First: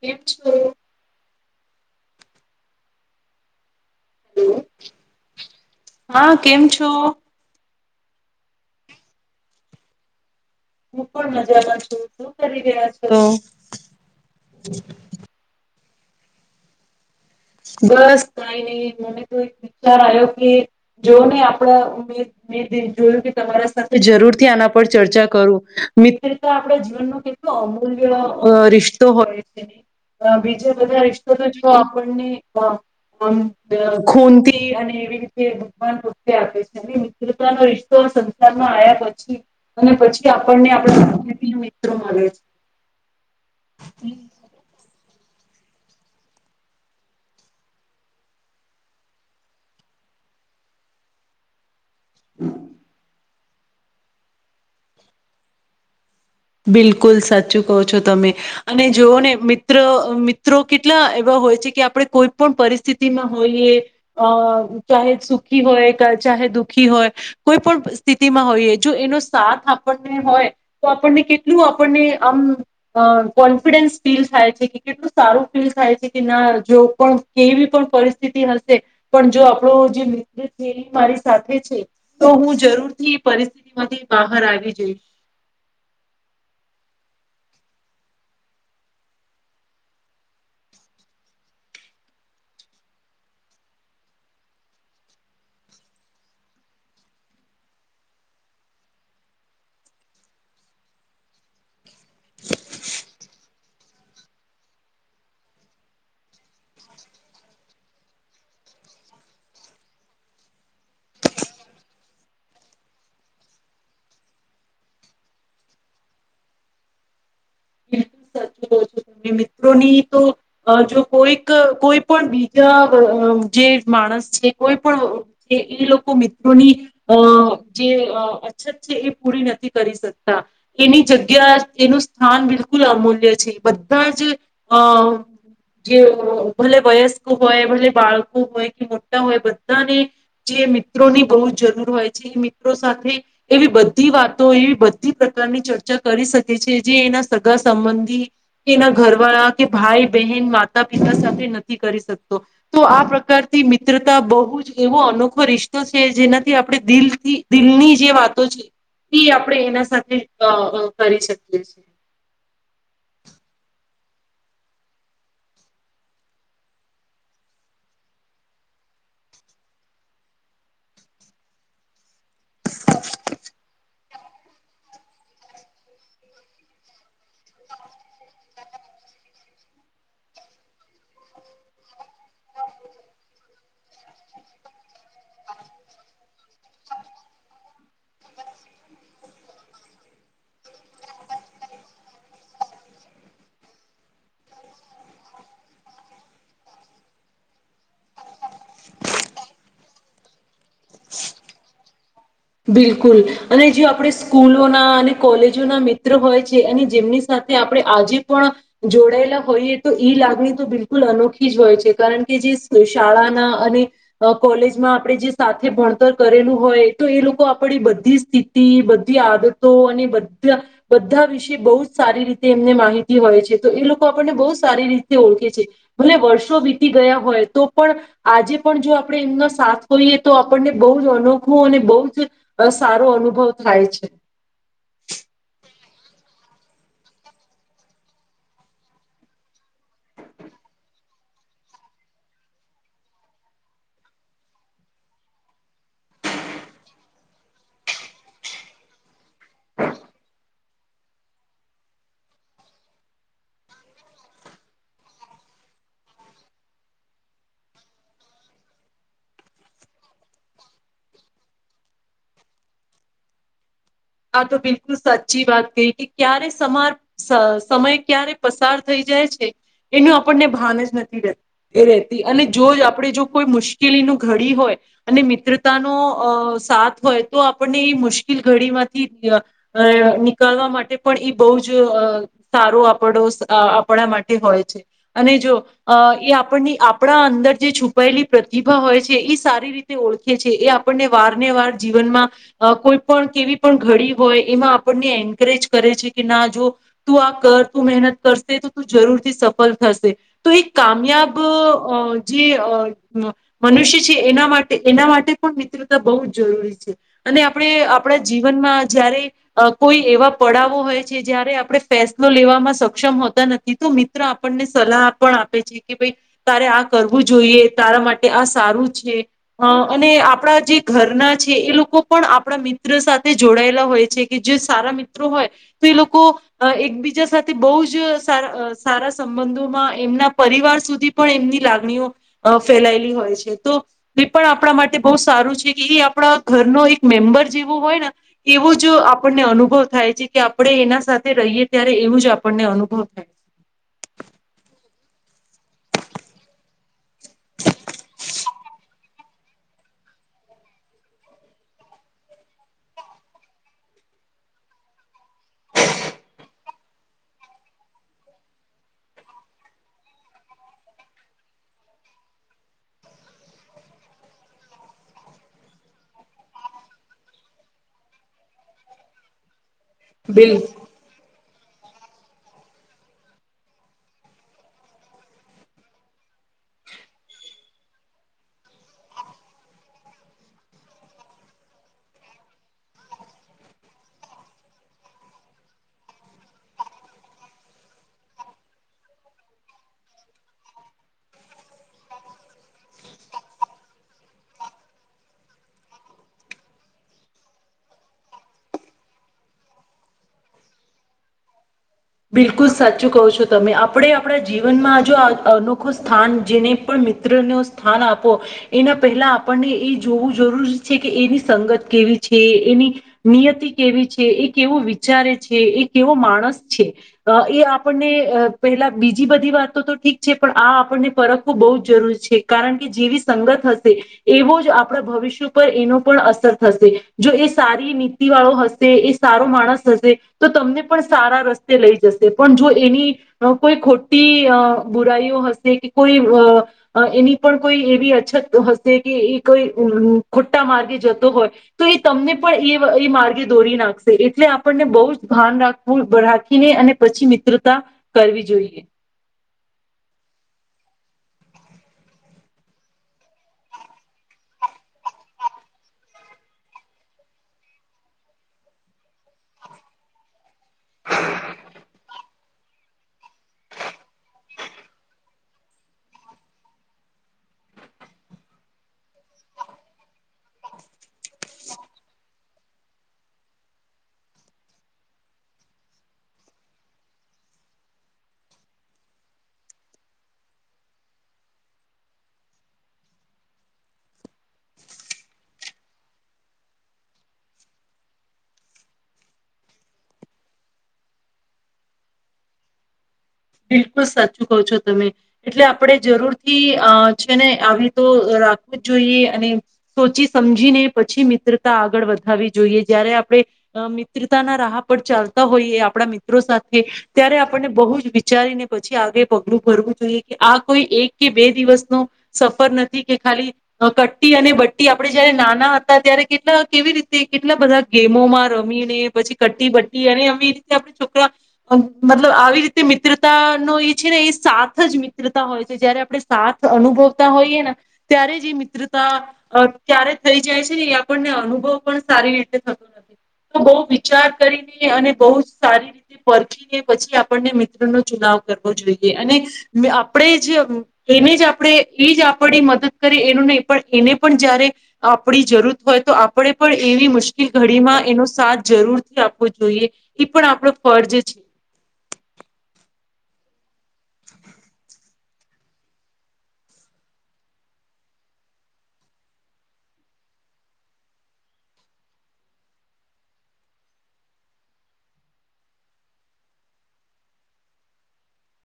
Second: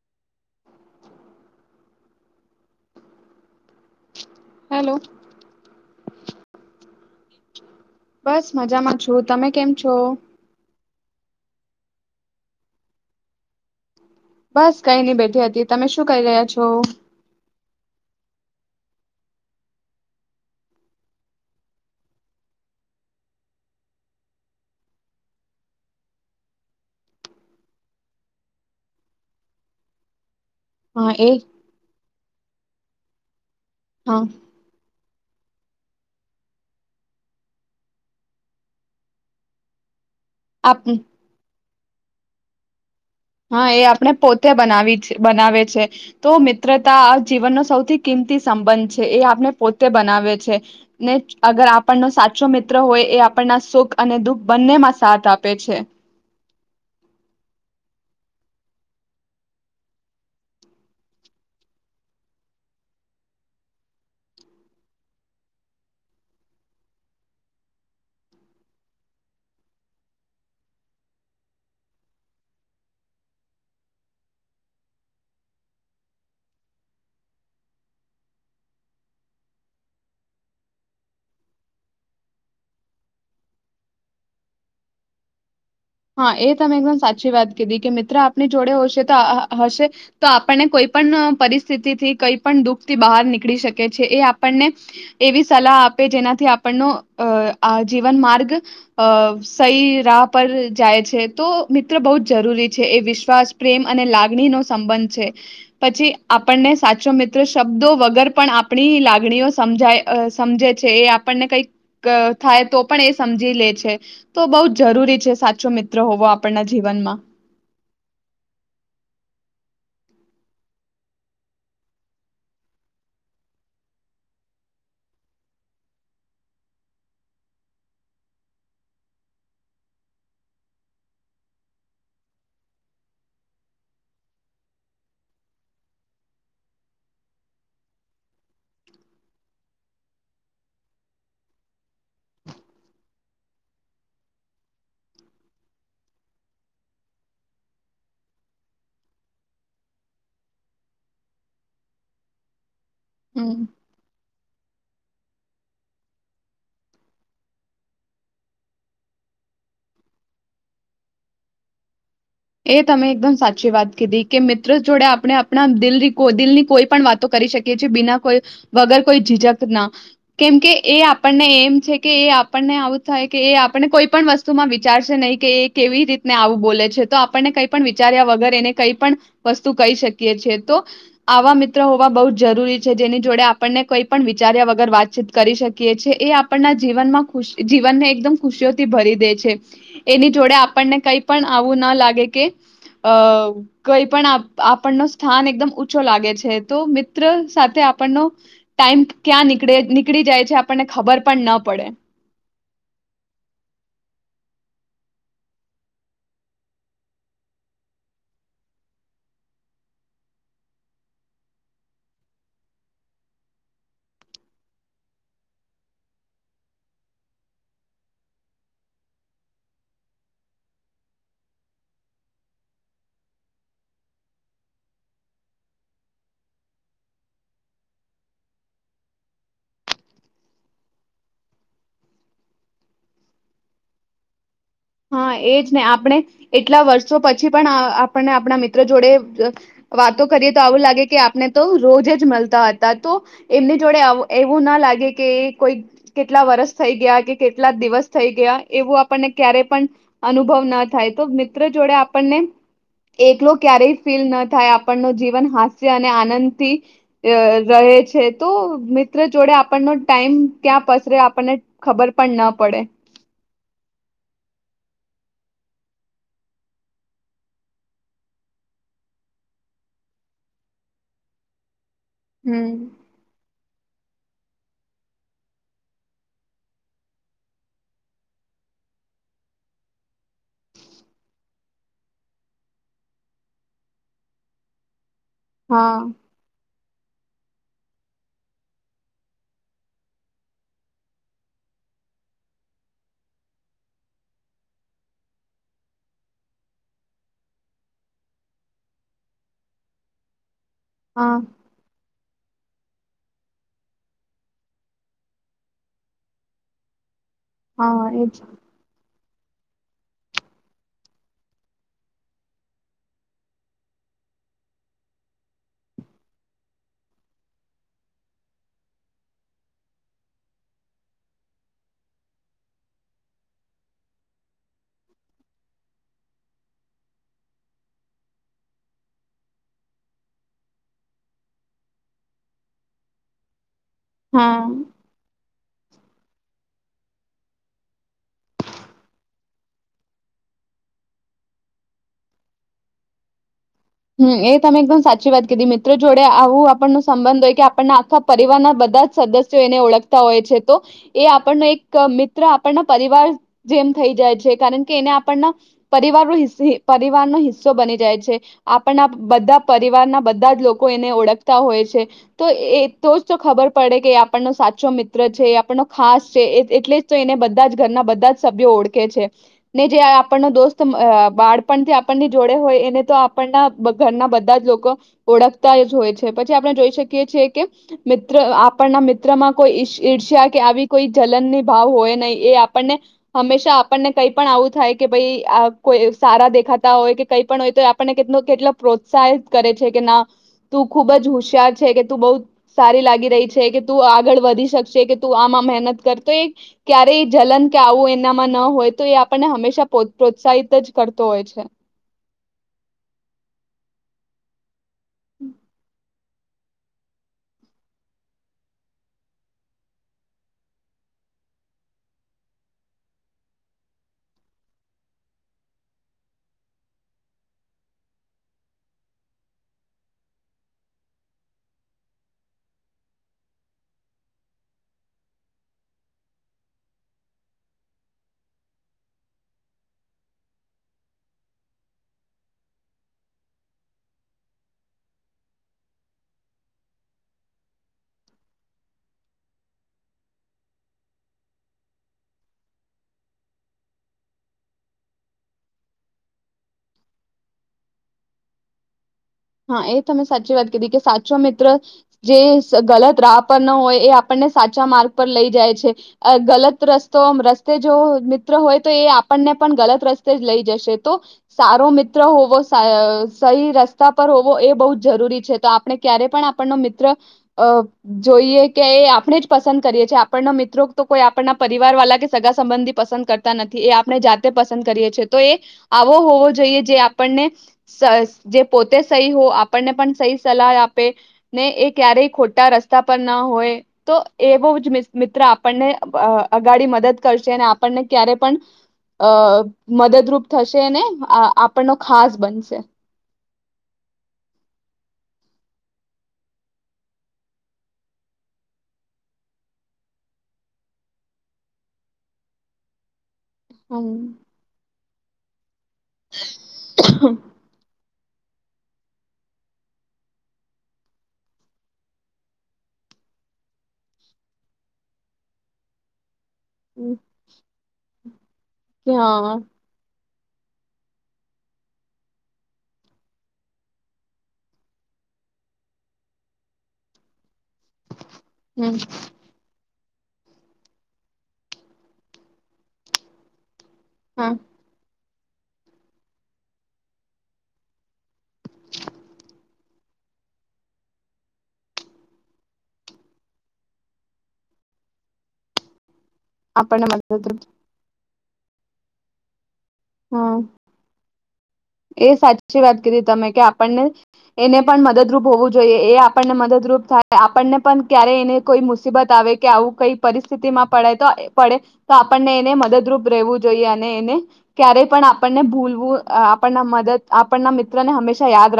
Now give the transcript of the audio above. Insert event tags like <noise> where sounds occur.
કેમ છો? હેલો. હા કેમ છો? બસ મજામાં છું તમે કેમ છો? હું પણ મજામાં છું શું કરી રહ્યા છો? બસ કઈ નઈ બેઠી હતી. તમે શું કરી રહ્યા છો? બસ કઈ નહી મને તો એક વિચાર આવ્યો કે જો નહી આપડા મે જોયું કે તમારા સાથે જરૂર થી આના પર ચર્ચા કરું, મિત્રતા આપણા જીવનનો કેટલો અમૂલ્ય રિશ્તો હોય છે. બધા હા એ રિશ્તો તો જો આપ હ હમ. હા ખૂનથી અને એવી રી કે ભગવાન ભક્તે આપે છે અને મિત્રતા નો રિશતો સંસારમાં આયા પછી અને પછી તે આપણને આપ આપડા <inaudible> <inaudible> હા, એ આપને પોતે બનાવી છે બનાવે છે. તો મિત્રતા જીવનનો સૌથી કિંમતી સંબંધ છે એ આપને પોતે બનાવે છે ને અગર આપ પન ને સાચો મિત્ર હોય એ આપ પના સુખ અને દુઃખ બંનેમાં સાથ આપે છે. બિલકુલ સાચું કહો છો તમે. અને જોઓ ને મિત્ર મિત્રો કેટલા એવા હોય છે કે આપડે કોઈ પણ પરિસ્થિતિમાં હોઈએ અહ ચાહે સુખી હોય ચાહે દુખી હોય કોઈ પણ સ્થિતિમાં હોઈએ જો એનો સાથ આપણને હોય તો આપણ ને કેટલું આપણને આમ અહ કોન્ફિડન્સ ફીલ થાય છે કે કેટલું સારું ફીલ થાય છે કે ના જો પણ કેવી પણ પરિસ્થિતિ હશે પણ જો આપડો જે મિત્ર છે એ મારી સાથે છે તો હું જરૂરથી પરિસ્થિતિમાંથી બહાર આવી જઈશ. હા, એ તમે એકદમ સાચી વાત કીધી કે મિત્ર આપની જોડે હશે તો હશે તો આપને કોઈ પણ પરિસ્થિતિ થી કઈ પણ દુઃખ થી બહાર નીકળી શકે છે એ આપણને એવી સલાહ આપે જેનાથી આપણનો આ જીવન માર્ગ અહ સહી રાહ પર જાય છે. તો મિત્ર બહુ જ જરૂરી છે એ વિશ્વાસ પ્રેમ અને લાગણી નો સંબંધ છે પછી આપણને સાચો મિત્ર શબ્દો વગર પણ આપણી લાગણીઓ સમજાય અહ સમજે છે એ આપણને કઈક થાય તો પણ એ સમજી લે છે તો બહુ જ જરૂરી છે સા છું મિત્રો હોવો આપણના જીવનમાં. બિલકુલ સાચું કહો છો મિત્રોની તો જો કોઈક કોઈ પણ બીજા અહ જે માણસ છે કોઈ પણ છે એ લોકો મિત્રોની અહ જે અછત છે એ પૂરી નથી કરી શકતા એની જગ્યા અહ એનું સ્થાન બિલકુલ અમૂલ્ય છે. બધા જ અહ જે ભલે વયસ્કો હોય ભલે બાળકો હોય કે મોટા હોય બધાને જે મિત્રોની બહુ જ જરૂર હોય છે એ મિત્રો સાથે એવી બધી વાતો એવી બધી પ્રકારની ચર્ચા કરી શકે છે જે એના સગા સંબંધી એના ઘરવાળા કે ભાઈ બહેન માતા પિતા સાથે નથી કરી શકતો. તો આ હમ પ્રકારથી મિત્રતા બહુ જ એવો અનોખો રિશતો છે જેનાથી આપણે દિલથી દિલની જે વાતો છે એ આપડે એના સાથે અહ અહ કરી શકીએ છીએ. એ તમે એકદમ સાચી વાત કીધી કે મિત્રો જોડે આપણે આપણા દિલ દિલની કોઈ પણ વાતો કરી શકીએ છીએ બિના કોઈ વગર કોઈ ઝીજક ના કેમકે એ આપણને એમ છે કે એ આપણને આવું થાય કે એ આપણને કોઈ પણ વસ્તુમાં વિચારશે નહીં કે એ કેવી રીતને આવું બોલે છે તો આપ પણ એ કઈ વિચાર્યા વગર એને કઈ પણ વસ્તુ કહી શકીએ છે તો આવા મિત્ર હોવા બહુ જ જરૂરી છે જેની જોડે આપણને કઈ પણ વિચાર્યા વગર વાતચીત કરી શકીએ છીએ એ આપણના જીવનમાં ખુશ જીવનને એકદમ ખુશીઓથી ભરી દે છે. એની જોડે આપણને કઈ પણ આવું ના લાગે કે અહ કઈ પણ આપણનો સ્થાન એકદમ ઊંચો લાગે છે તો મિત્ર સાથે આપણનો ટાઈમ ક્યાં નીકળે નીકળી જાય છે આપણને ખબર પણ ન પડે. બિલકુલ અને જો આપડે સ્કૂલોના અને કોલેજોના મિત્ર હોય છે અને જેમની સાથે આપડે આજે પણ જોડાયેલા હોઈએ તો ઈ લાગણી તો બિલકુલ અનોખી જ હોય છે કારણ કે જે શાળાના અને કોલેજમાં આપડે જે સાથે ભણતર કરેલું હોય તો એ લોકો આપણી બધી સ્થિતિ બધી આદતો અને બધા બધા વિશે બહુ જ સારી રીતે એમને માહિતી હોય છે તો એ લોકો આપણને બહુ સારી રીતે ઓળખે છે ભલે વર્ષો વીતી ગયા હોય તો પણ આજે પણ જો આપણે એમનો સાથ હોઈએ તો આપણને બહુ જ અનોખું અને બહુ જ સારો અનુભવ થાય છે. હા, એજ ને આપણે એટલા વર્ષો પછી પણ આપણને આપણા મિત્ર જોડે વાતો કરીએ તો આવું લાગે કે આપને તો રોજ જ મળતા હતા તો એમની જોડે એવું ના લાગે કે કોઈ કેટલા વરસ થઈ ગયા કે કેટલા દિવસ થઈ ગયા એવું આપણને ક્યારે પણ અનુભવ ના થાય તો મિત્ર જોડે આપણને એકલો ક્યારેય ફીલ ન થાય આપણ ન જીવન હાસ્ય અને આનંદથી રહે છે તો મિત્ર જોડે આપણનો ટાઈમ ક્યાં પસરે આપણને ખબર પણ ન પડે. આ તો બિલકુલ સાચી વાત કહિ કે ક્યારે સમાર સમય ક્યારે પસાર થઈ જાય છે એનું આપણને ભાન જ નથી રહેતું. એ રહેતી અને જો હમ. આપે જો કોઈ મુશ્ કેલી ન ઘડી હોય અને મિત્રતાનો અ સાથ હોય તો આપણને એ મુશ્કેલ ઘડીમાં નીકળવા માટે પણ એ બહુ જ અ સારો આ પડોશ આપણા માટે હોય છે. અને જો હા. એ આપણની આપ ણા અંદર જે છુપાયેલી પ્રતિભા હોય છે એ સારી રીતે ઓળખે છે એ આપણને વારને વાર જીવનમાં કોઈ પણ કેવી પણ ઘડી હોય એમાં આપણને એન્કરેજ કરે છે કે ના જો તું આ કર તું મહેનત કરશે તો તું જરૂરથી સફળ થશે તો એક કામયાબ હા અ જે મનુષ્ય છે એના માટે એના માટે પણ મિત્રતા બહુ જ જરૂરી છે. અને આપણે હા આપડ એજ જીવનમાં જયારે અ કોઈ એવા પડાવો હોય છે જયારે આપણે ફેસલો લેવામાં સક્ષમ હોતા નથી તો મિત્ર આપણને સલાહ પણ આપે છે કે ભાઈ તારે આ કરવું જોઈએ તારા માટે આ સારું છે અ અને આપણા જે ઘરના છે એ લોકો પણ આપણા મિ ત્ર સાથે જોડાયેલા હોય છે કે જે સારા મિત્રો હોય તો એ લોકો એકબીજા સાથે બહુ જ સા સારા સંબંધોમાં એમના પરિવાર સુધી પણ એમની લાગણીઓ ફેલાયેલી હોય છે તો એ પણ હા. આપણા માટે બહુ સારું છે એ આપડા ઘર નો એક મેમ્બર જેવું હોય ને એવો જ આપણને અનુભવ થાય છે કે આપણે એના સાથે રહીએ ત્યારે એવું જ આપણને અનુભવ થાય છે. હમ એ તમે એકદમ સાચી વાત કીધી મિત્રો જોડે આવું આપણનો સંબંધ હોય કે આપણના આખા પરિવારના બધા જ સદસ્યો એને ઓળખતા હોય છે તો, એ આપણનો એક મિત્ર આપણના પરિવાર જેમ થઈ જાય છે કારણ કે એને આપણના, પરિવારનો પરિવારનો હિસ્સો બની જાય છે. આપણના બધા પરિવારના બધા જ લોકો એને ઓળખતા હોય છે, તો એ તો જ તો ખબર પડે કે આપણનો સાચો મિત્ર છે આપણનો ખાસ છે એટલે જ તો એને બધા જ ઘરના બધા જ સભ્યો ઓળખે છે. ને જે આપણનો બિલકુલ દોસ્ત બાળ પણ તે આપણની જોડે હોય એને તો આ આપણના ઘરના બધા જ લોકો ઓળખતા જ હોય છે પછી આપણે જોઈ શકીએ છીએ કે મિત્ર આપણના મિત્રમાં કોઈ ઈ ઈર્ષ્યા કે આવી કોઈ જલનની ભાવ હોય નહીં એ આપણને હંમેશા આપણને કઈ પણ આવું થાય કે ભઈ આ કોઈ સારા દેખાતા હોય કે કઈ પણ હોય તો આપને કેટલો કેટલો પ્રોત્સાહિત કરે છે કે ના તું ખુબ જ હુશિયાર છે કે તું બઉ સારી લાગી રહી છે કે તું આગળ વધી શકશે કે તું આમાં મહેનત કર તો એ ક્યારેય જલન કે આવું એનામાં ન હોય તો એ આપણને હંમેશા પો પ્રોત્સાહિત જ કરતો હોય છે. બિલકુલ સાચું કહો છો તમે આપણે આપણા જીવનમાં જો આ <unintelligible> સ્થાન જેને પણ મિત્રને સ્થાન આપો એના પહેલા આપણને એ જોવું જરૂરી છે કે એની સંગત કેવી છે એની નિયતિ કેવી છે એ કેવો વિચારે છે એ કેવો માણસ છે એ આપણને પહેલા બીજી બધી વાતો તો ઠીક છે પણ આ આપણને પરખવું બહુ જ જરૂરી છે કારણ કે જેવી સંગત હશે એવો જ આપણા ભવિષ્ય પર એનો પણ અસર થશે જો એ સારી નીતિ વાળો હશે એ સારો માણસ હશે તો તમને પણ સારા રસ્ તે લઈ જશે પણ જો એની અ કોઈ અ ખોટી બુરાઈઓ હશે કે કોઈ અ એની પણ કોઈ એવી અછત હશે કે એ કોઈ અમ ખોટા માર્ગે જતો હોય તો એ તમને પણ એ એ માર્ગે દોરી નાખશે એટલે આપણને બહુ જ ભાન રાખવું રાખ ને અને પછી મિત્રતા કરવી જોઈએ. હા એ તમે સાચી વાત કીધી કે સાચો મિત્ર જે સ ગલત રાહ પર ન હોય એ આપણને સાચા માર્ગ પર લઈ જાય છે અ ગલત રસ્તો રસ્તે જો મિત્ર હોય તો એ આપણને પણ ગલત રસ્તે જ લઈ જશે તો સારો મિત્ર હોવો સા સહી રસ્ તા પર હોવો એ બહુ જ જરૂરી છે તો આપણે ક્યારે પણ આપણનો મિત્ર અ જોઈએ કે એ આપણે જ પસંદ કરીએ છીએ આપણનો મિત્રો તો કોઈ આપણના પરિવારવાલા કે સગા સંબંધી પસંદ કરતા નથી એ આપણે જાતે પસંદ કરીએ છે તો એ આવો હોવો જોઈએ જે આપણને સ જે પોતે સહી હો આપણને પણ સહી સલાહ આપે ને એ ક્યારેય ખોટા રસ્તા પર ના હોય તો એવો જ મિ મિત્ર આપણને અ અગાડી મદદ કરશે અને આપણને ક્યારે પણ અ મદદરૂપ થશે ને આપણનો ખાસ બનશે. બિલકુલ સાચું કહો છો તમે એટલે આપણે જરૂર થી અ છે ને આવી તો રાખવું જ જોઈએ અને સોચી સમજીને પછી મિત્રતા આગળ વધાવવી જોઈએ જ્યારે આપણે હમ. મિત્રતાના રાહ પર ચાલ તા હોઈએ આપ આપણા મિત્રો સાથે ત્યારે આપણને બહુ જ વિ ચારીને પછી આગે પગલું ભરવું જોઈએ કે આ કોઈ એક કે બે દિવસનો સફર નથી કે ખાલી કટ્ટી અને બટ્ટી આપડે જયારે નાના હતા ત્યારે કેટલા કેવી હમ. રીતે કેટલા બધા ગેમ મો <unintelligible> રમીને પછી હા કટટી બટ્ટી અને એમ પ એ રીતે આપણે છોકરા મતલબ આવી રીતે મિત્ર તા નો એ છે ને એ સાથ જ મિત્રતા હોય છે જયારે આપણે સાથ અનુભવતા હોઈએ ને ત્યારે જ એ હમ મિત્રતા અ ત્યારે થઈ જાય છે ને એ આપણને અનુભવ પણ સારી રીતે થતો નથી તો બઉ વિ ચાર હા કરીને અને બહુ જ સારી રીતે પરખી ને પછી આપણને મિત્રનો ચુનાવ કરવો જોઈએ અને આપણે જ એને જ આપણે ઈજ આપણી મદદ કરીએ એનું નહીં પણ એને પણ જયારે આપણી જરૂરત હોય તો આપણે પણ આપણને એવી મુશ્કેલ મદદરૂપ ઘડીમાં એનો સાથ જરૂરથી આપવો જોઈએ. ઈ પણ હા. આપણો ફર્જ છે. એ સાચી વાત કરી તમે કે આપણને એને પણ મદદરૂપ હોવું જોઈએ એ આપણને મદદરૂપ થાય આપણને પણ ક્યારેય એને કોઈ મુસીબત આવે કે આવું કઈ પરિસ્થિતિમાં પડે તો પડે તો આપણને એને મદદરૂપ રહેવું જોઈએ અને એને ક્યારેય પણ આપણને ભૂલવું આ પણા મદદ આપણના મિત્રને હંમેશા યાદ રા